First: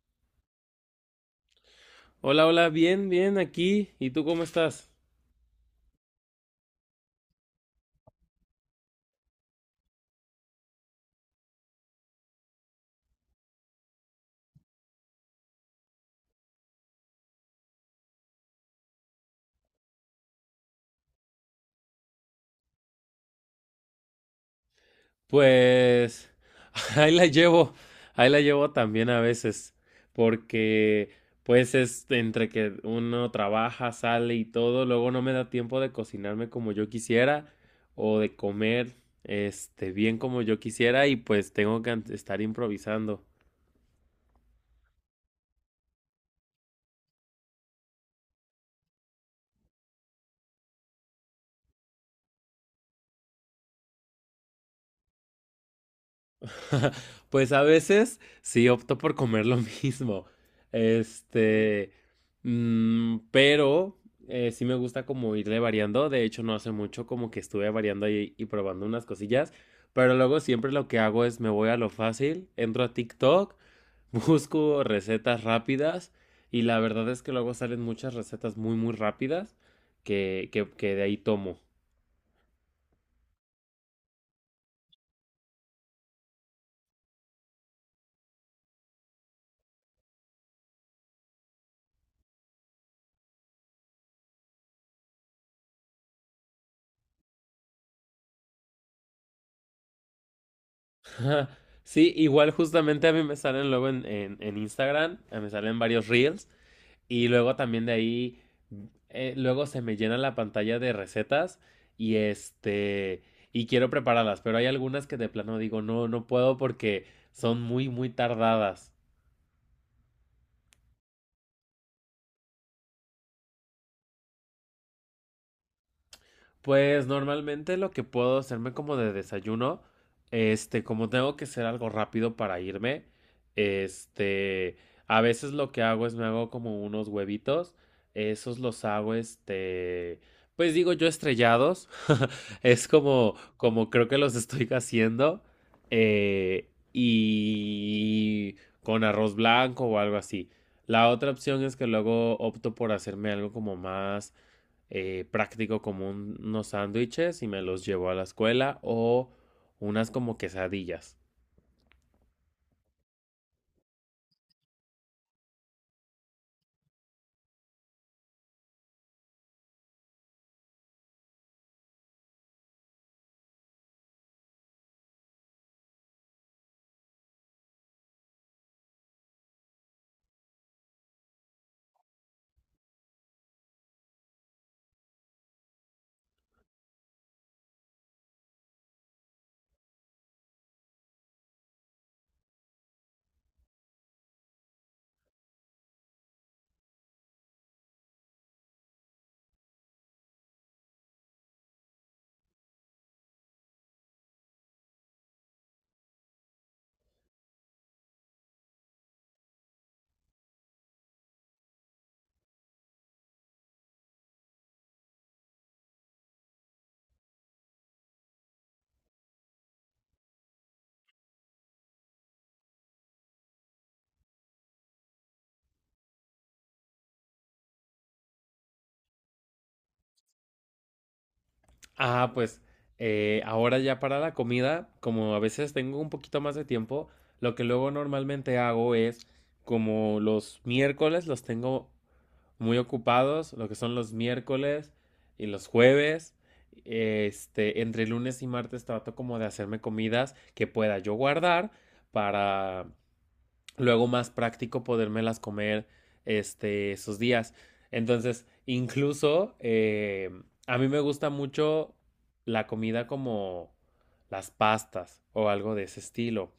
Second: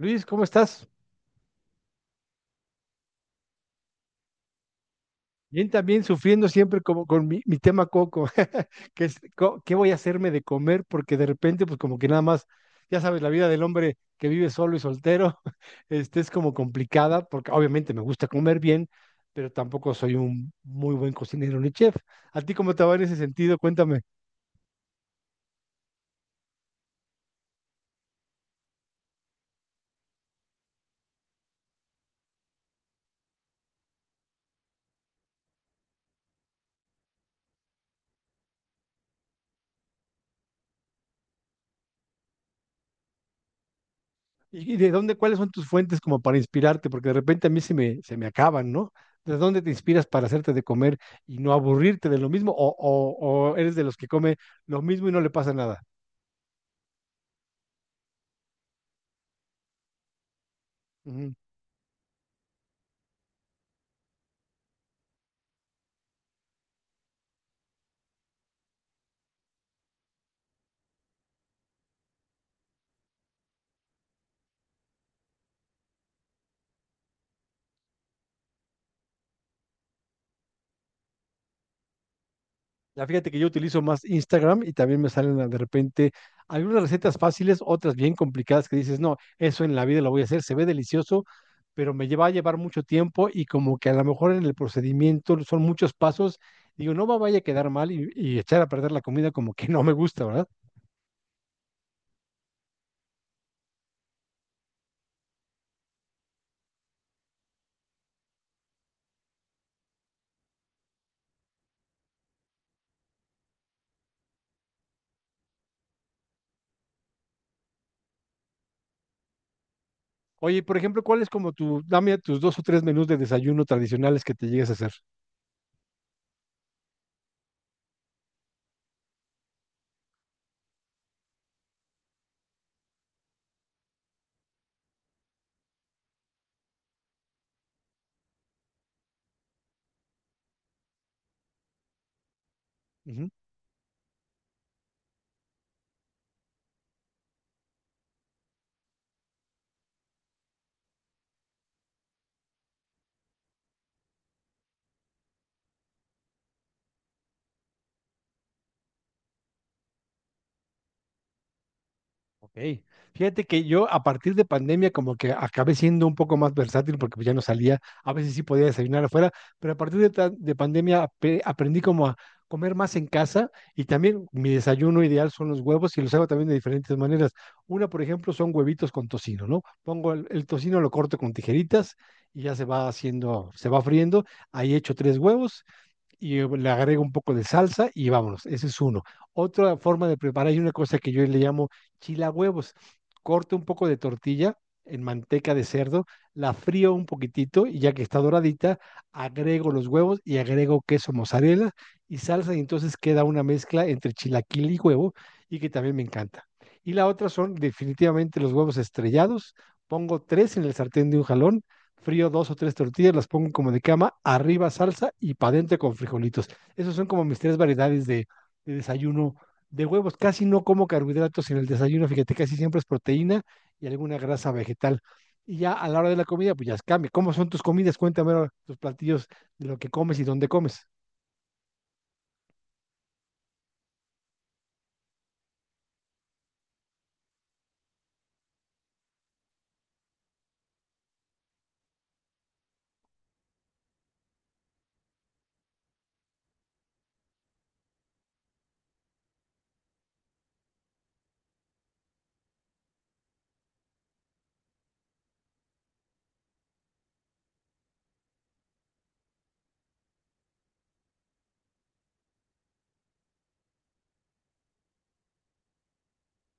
Luis, ¿cómo estás? Hola, hola, bien, bien, aquí. ¿Y tú cómo estás? Bien, también sufriendo siempre como con mi tema coco, que es qué voy a hacerme de comer, porque de repente, pues como que nada más, ya sabes, la vida del hombre que vive solo y soltero, este es como complicada, porque obviamente me gusta comer bien, pero tampoco soy un muy buen cocinero ni chef. ¿A ti cómo te va en ese sentido? Cuéntame. Pues ahí la llevo, ahí la llevo también a veces, porque pues es entre que uno trabaja, sale y todo, luego no me da tiempo de cocinarme como yo quisiera o de comer bien como yo quisiera y pues tengo que estar improvisando. ¿Y de dónde, cuáles son tus fuentes como para inspirarte? Porque de repente a mí se me acaban, ¿no? ¿De dónde te inspiras para hacerte de comer y no aburrirte de lo mismo? O eres de los que come lo mismo y no le pasa nada? Pues a veces sí opto por comer lo mismo. Ujú. Este, pero sí me gusta como irle variando. De hecho, no hace mucho como que estuve variando y probando unas cosillas. Pero luego siempre lo que hago es me voy a lo fácil, entro a TikTok, busco recetas rápidas y la verdad es que luego salen muchas recetas muy muy rápidas que de ahí tomo. Ya fíjate que yo utilizo más Instagram y también me salen de repente algunas recetas fáciles, otras bien complicadas que dices, no, eso en la vida lo voy a hacer, se ve delicioso, pero me lleva a llevar mucho tiempo y como que a lo mejor en el procedimiento son muchos pasos, digo, no me vaya a quedar mal y echar a perder la comida como que no me gusta, ¿verdad? Ajá. Sí, igual justamente a mí me salen luego en Instagram, me salen varios reels y luego también de ahí, luego se me llena la pantalla de recetas y este, y quiero prepararlas, pero hay algunas que de plano digo, no, no puedo porque son muy, muy tardadas. Oye, por ejemplo, ¿cuál es como dame tus dos o tres menús de desayuno tradicionales que te llegues a hacer? Pues normalmente lo que puedo hacerme como de desayuno, como tengo que hacer algo rápido para irme, este, a veces lo que hago es me hago como unos huevitos, esos los hago, pues digo yo estrellados, es Ujú. Como creo que los estoy haciendo, y con arroz blanco o algo así. La otra opción es que luego opto por hacerme algo como más práctico como unos sándwiches y me los llevo a la escuela o unas como quesadillas. Ok. Fíjate que yo a partir de pandemia como que acabé siendo un poco más versátil porque pues ya no salía, a veces sí podía desayunar afuera, pero a partir de, de pandemia aprendí como a comer más en casa y también mi desayuno ideal son los huevos y los hago también de diferentes maneras. Una, por ejemplo, son huevitos con tocino, ¿no? Pongo el tocino, lo corto con tijeritas y ya se va haciendo, se va friendo. Ahí echo tres huevos y le agrego un poco de salsa y vámonos. Ese es uno. Otra forma de preparar, hay una cosa que yo le llamo chila huevos. Corto un poco de tortilla en manteca de cerdo, la frío un poquitito y ya que está doradita, agrego los huevos y agrego queso mozzarella y salsa y entonces queda una mezcla entre chilaquil y huevo y que también me encanta. Y la otra son definitivamente los huevos estrellados. Pongo tres en el sartén de un jalón, frío dos o tres tortillas, las pongo como de cama, arriba salsa y para adentro con frijolitos. Esos son como mis tres variedades de desayuno de huevos. Casi no como carbohidratos en el desayuno, fíjate, casi siempre es proteína y alguna grasa vegetal. Y ya a la hora de la comida, pues ya cambia. ¿Cómo son tus comidas? Cuéntame ahora tus platillos de lo que comes y dónde comes. Ah, pues ahora ya para la comida, como a veces tengo un poquito más de tiempo, lo que luego normalmente hago es como los miércoles los tengo muy ocupados, lo que son los miércoles y los jueves. Este, entre lunes y martes trato como de hacerme comidas que pueda yo guardar para luego más práctico podérmelas comer esos días. Entonces, incluso a mí me gusta mucho la comida como las pastas o algo de ese estilo.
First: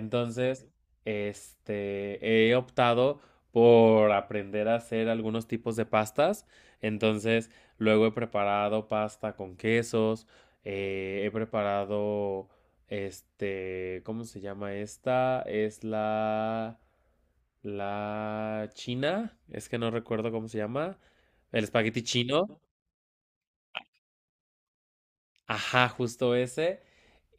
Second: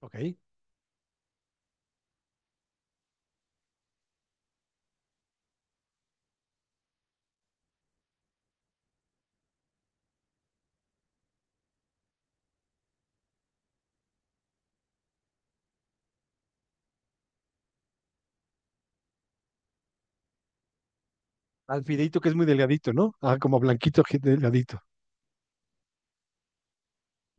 Ok. He optado por aprender a hacer algunos tipos de pastas. Entonces, luego he preparado pasta con quesos, he preparado, este, ¿cómo se llama esta? Es la china, es que no recuerdo cómo se llama, el Al espagueti fideito que es muy chino. delgadito, ¿no? Ah, como blanquito, que delgadito. Ajá, justo ese.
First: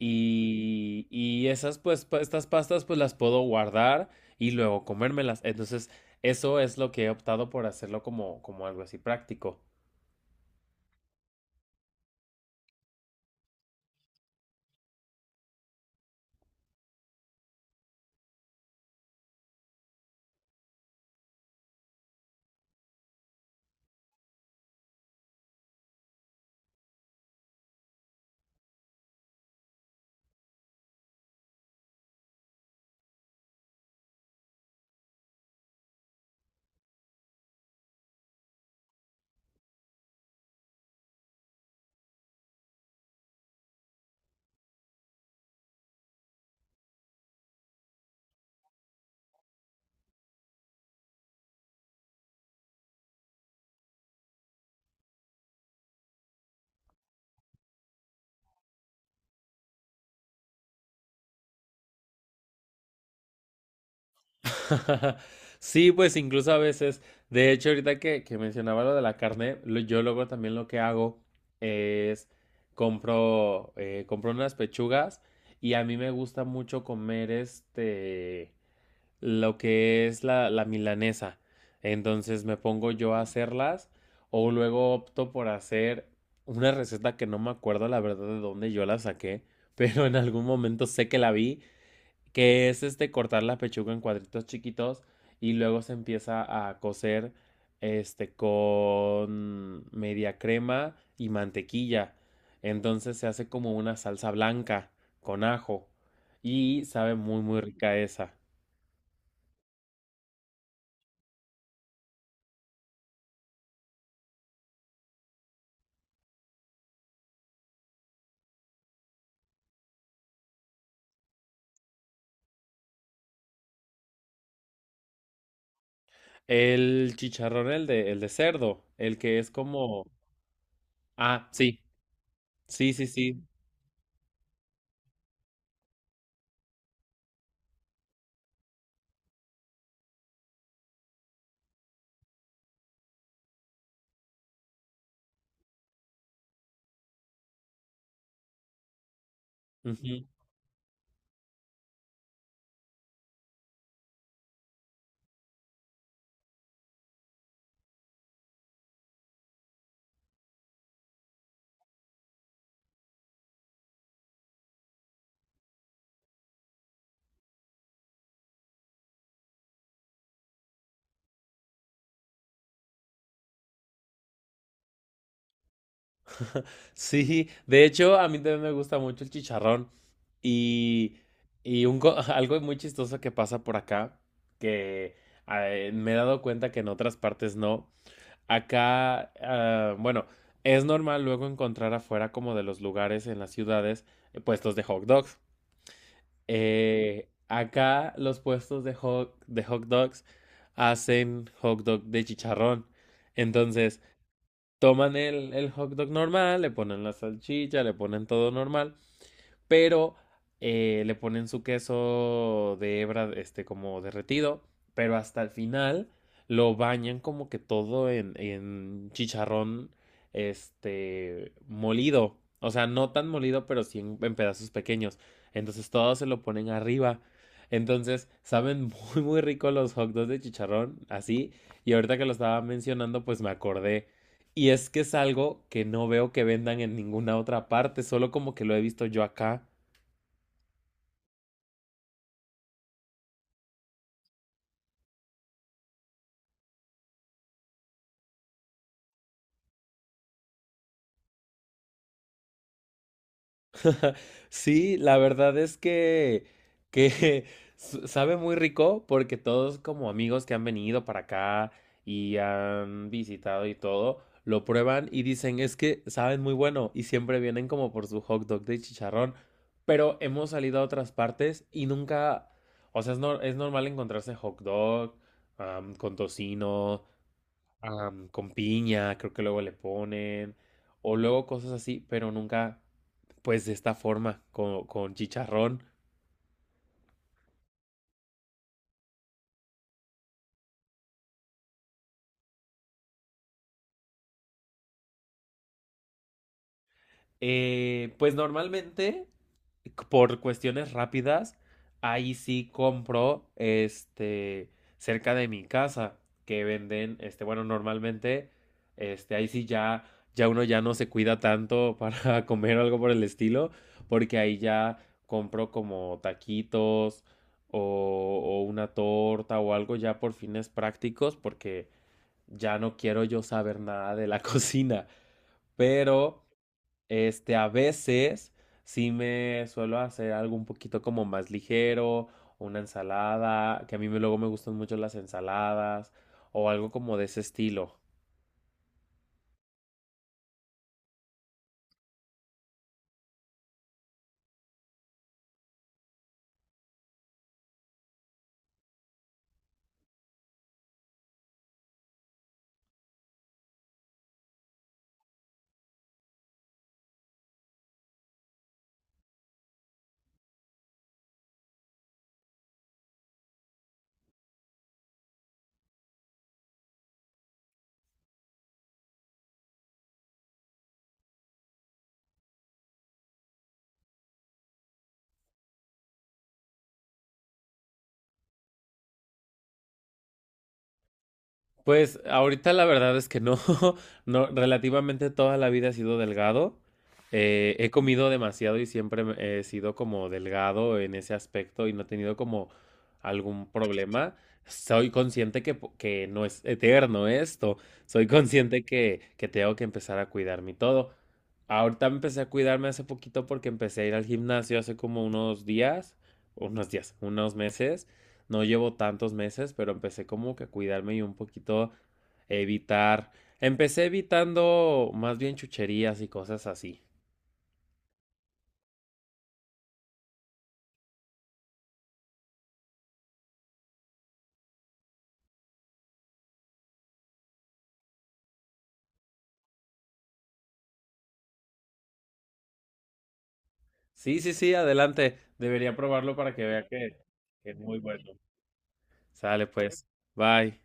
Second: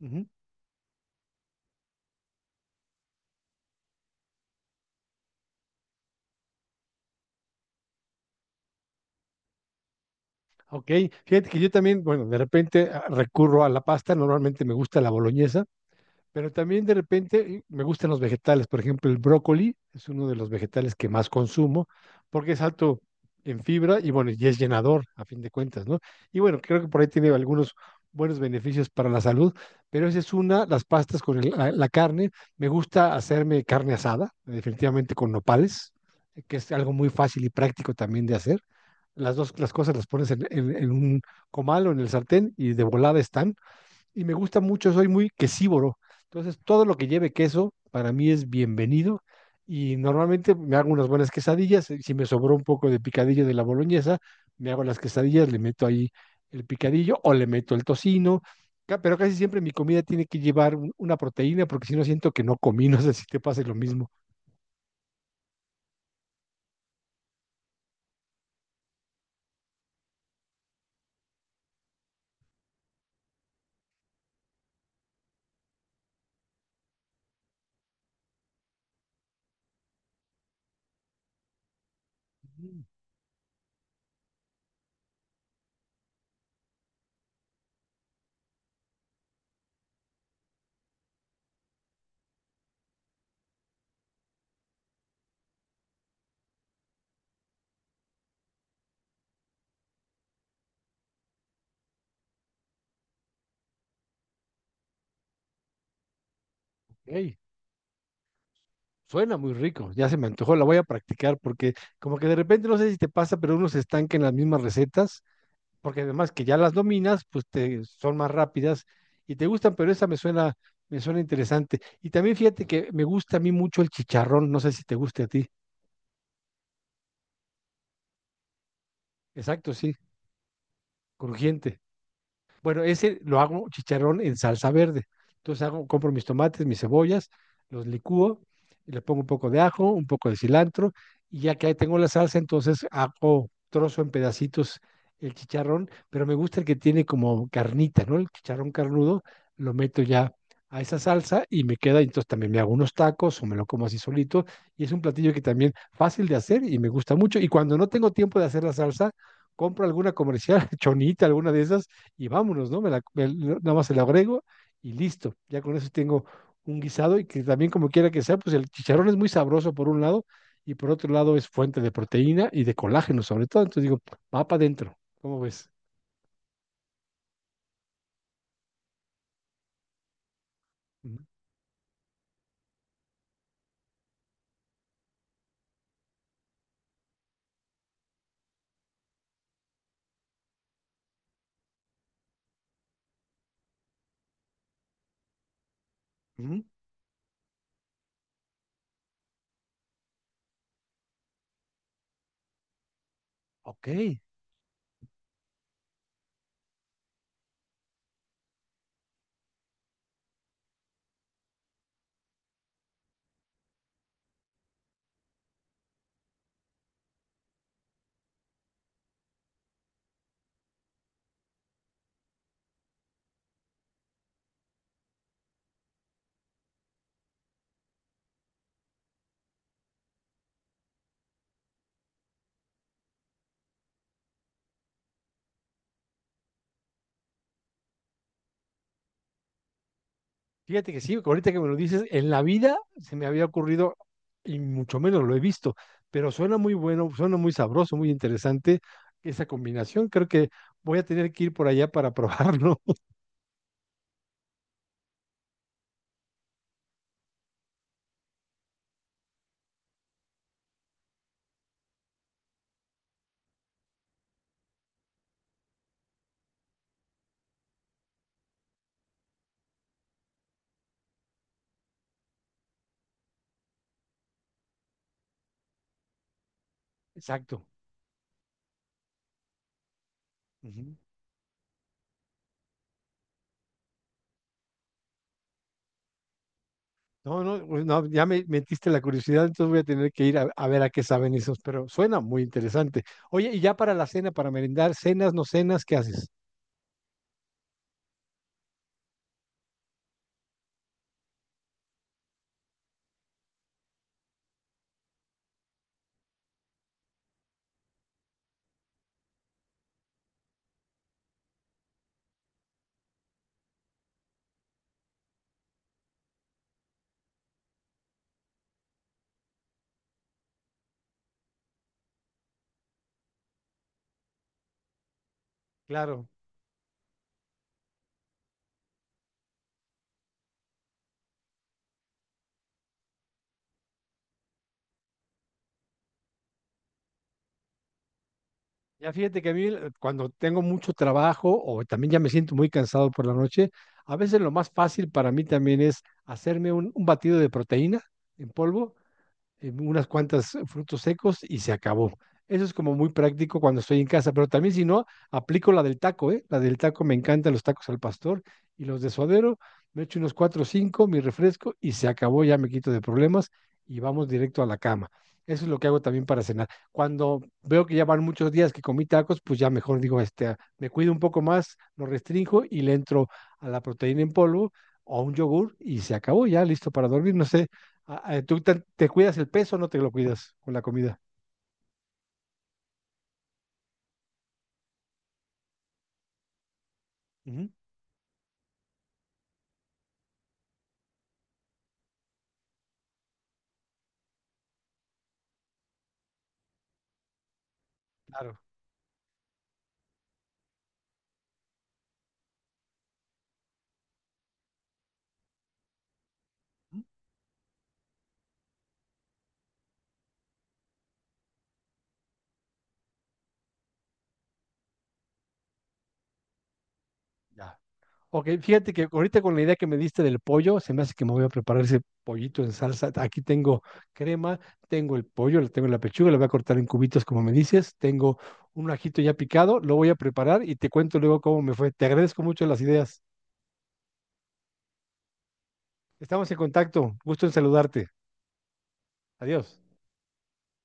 Ujú. Y esas, pues, estas pastas, pues las puedo guardar y luego comérmelas. Entonces, eso es lo que he optado por hacerlo como algo así práctico. Ok. Fíjate que yo también, bueno, de repente ah, recurro a la pasta. Normalmente me gusta la boloñesa. Pero también de repente me gustan los vegetales. Por ejemplo, el brócoli es uno de los vegetales que más consumo porque es alto en fibra y bueno, y es llenador a fin de cuentas, ¿no? Y bueno, creo que por ahí tiene algunos buenos beneficios para la salud, pero esa es una, las pastas con la carne. Me gusta hacerme carne asada, definitivamente con nopales, que es algo muy fácil y práctico también de hacer. Las dos, las cosas las pones en un comal o en el sartén y de volada están y me gusta mucho, soy muy quesívoro. Entonces, todo lo que lleve queso para mí es bienvenido y normalmente me hago unas buenas quesadillas. Y si me sobró un poco de picadillo de la boloñesa, me hago las quesadillas, le meto ahí el picadillo o le meto el tocino. Pero casi siempre mi comida tiene que llevar una proteína porque si no siento que no comí, no sé si te pase lo mismo. Sí, pues incluso a veces, de hecho, ahorita que mencionaba lo de la carne, yo luego también lo que hago es compro, compro unas pechugas y a mí me gusta mucho comer este. Lo que es la milanesa. Entonces me Mm, pongo yo a hacerlas o luego opto por hacer una receta que no me acuerdo la verdad de dónde yo la saqué, pero en algún momento sé que la vi, que es este cortar la pechuga en cuadritos chiquitos y luego se empieza a cocer este con media crema y mantequilla. Entonces se hace como una salsa blanca con ajo y sabe ok. muy muy rica esa. Suena muy rico, ya se me antojó, la voy a practicar porque como que de repente no sé si te pasa, pero uno se estanca en las mismas recetas porque además que ya las dominas, pues te, son más rápidas y te gustan, pero esa me suena interesante. Y también fíjate que me gusta a mí mucho el chicharrón, no sé si te guste a ti. El chicharrón, el de cerdo, el que es Exacto, sí, como... Ah, crujiente. sí, Bueno, sí, sí, ese lo sí. hago chicharrón en salsa verde. Entonces hago, compro mis tomates, mis cebollas, los licúo, y le pongo un poco de ajo, un poco de cilantro, y ya que ahí tengo la salsa, entonces hago trozo en pedacitos el chicharrón, pero me gusta el que tiene como carnita, ¿no? El chicharrón carnudo, lo meto Ujú. ya a esa salsa y me queda, entonces también me hago unos tacos o me lo como así solito, y es un platillo que también fácil de hacer y me gusta mucho, y cuando no tengo tiempo de hacer la salsa, compro alguna comercial, chonita, alguna de esas, y vámonos, ¿no? No, nada más se la agrego y listo. Ya con eso tengo un guisado y que también como quiera que sea, pues el chicharrón es muy sabroso por un lado y por otro lado es fuente de proteína y de colágeno sobre todo. Entonces digo, va para adentro. ¿Cómo ves? Sí, de hecho, a mí también me gusta mucho el chicharrón. Y, Ujú. y algo muy chistoso que pasa por acá, que me he dado cuenta que en otras partes no. Acá, ah, bueno, es normal luego encontrar afuera como de los lugares en las ciudades puestos de hot dogs. Ujú. Acá los puestos de de hot dogs hacen hot dog de chicharrón. Ok. Entonces, toman el hot dog normal, le ponen la salchicha, le ponen todo normal pero le ponen su queso de hebra, este, como derretido, pero hasta el final lo bañan como que todo en chicharrón, este, molido. O sea, no tan molido, pero sí en pedazos pequeños. Entonces todo se lo ponen arriba. Entonces, saben muy, muy rico los hot dogs de chicharrón, así. Y ahorita que lo estaba mencionando, pues me acordé. Y es que es algo que no veo que vendan en ninguna otra parte, solo como que lo he visto yo acá. Fíjate que sí, ahorita que me lo dices, en la vida se me había ocurrido y mucho menos lo he visto, pero suena muy bueno, suena muy sabroso, muy interesante esa combinación. Creo que voy a tener que ir por allá para probarlo. Sí, la verdad es que sabe muy rico porque todos como amigos que han venido para acá y han visitado y todo, lo prueban y dicen es que saben muy bueno y siempre vienen como por su hot dog de chicharrón, pero hemos salido a otras partes y nunca, o sea, es, es normal encontrarse hot dog con tocino Exacto. Con piña, creo que luego le ponen, Ujú. o luego cosas así, pero nunca, pues de esta forma, con chicharrón. No, no, pues no, ya me metiste la curiosidad, entonces voy a tener que ir a ver a qué saben esos, pero suena muy interesante. Oye, y ya para la cena, para merendar, cenas, no cenas, ¿qué haces? Pues normalmente por cuestiones rápidas, ahí sí compro este cerca de mi casa que venden este bueno, normalmente este ahí sí ya ya uno ya no se cuida tanto para comer o algo por el estilo, porque ahí ya compro como taquitos o una torta o algo ya por fines prácticos, porque ya no quiero yo saber nada de la cocina. Claro. Pero a veces sí me suelo hacer algo un poquito como más ligero, una ensalada, que a mí luego me gustan mucho las ensaladas, o algo como de ese estilo. Ya fíjate que a mí cuando tengo mucho trabajo o también ya me siento muy cansado por la noche, a veces lo más fácil para mí también es hacerme un batido de proteína en polvo, unas cuantas frutos secos y se acabó. Eso es como muy práctico cuando estoy en casa, pero también si no, aplico la del taco, ¿eh? La del taco me encantan los tacos al pastor y los de suadero, me echo unos cuatro o cinco, mi refresco y se acabó, ya me quito de problemas y vamos directo a la cama. Eso es lo que hago también para cenar. Cuando veo que ya van muchos días que comí tacos, pues ya mejor digo, este, ah, me cuido un poco más, lo restringo y le entro a la proteína en polvo o a un yogur y se acabó ya, listo para dormir. No sé. Ah, ah, ¿tú te cuidas el peso o no te lo cuidas con la comida? Pues ahorita la verdad es que no, no, relativamente toda la vida he sido delgado. Ujú. He comido demasiado y siempre he sido como delgado en ese aspecto y no he tenido como algún problema. Soy consciente que, que no es eterno esto. Soy Claro. consciente que tengo que empezar a cuidarme y todo. Ahorita empecé a cuidarme hace poquito porque empecé a ir al gimnasio hace como unos días, unos Ujú. días, unos meses. No llevo tantos meses, pero empecé como que a cuidarme y un poquito evitar. Empecé evitando más bien chucherías y cosas así. Ya. Ok, fíjate que ahorita con la idea que me diste del pollo, se me hace que me voy a preparar ese pollito en salsa. Aquí tengo crema, tengo el pollo, le tengo la pechuga, la voy a cortar en cubitos como me dices, tengo un ajito ya picado, lo voy a preparar y te cuento luego cómo me fue. Te agradezco mucho las ideas. Sí, sí, sí, adelante. Debería probarlo Estamos para en que vea contacto, gusto en que es muy saludarte. bueno. Sale Adiós. pues. Bye.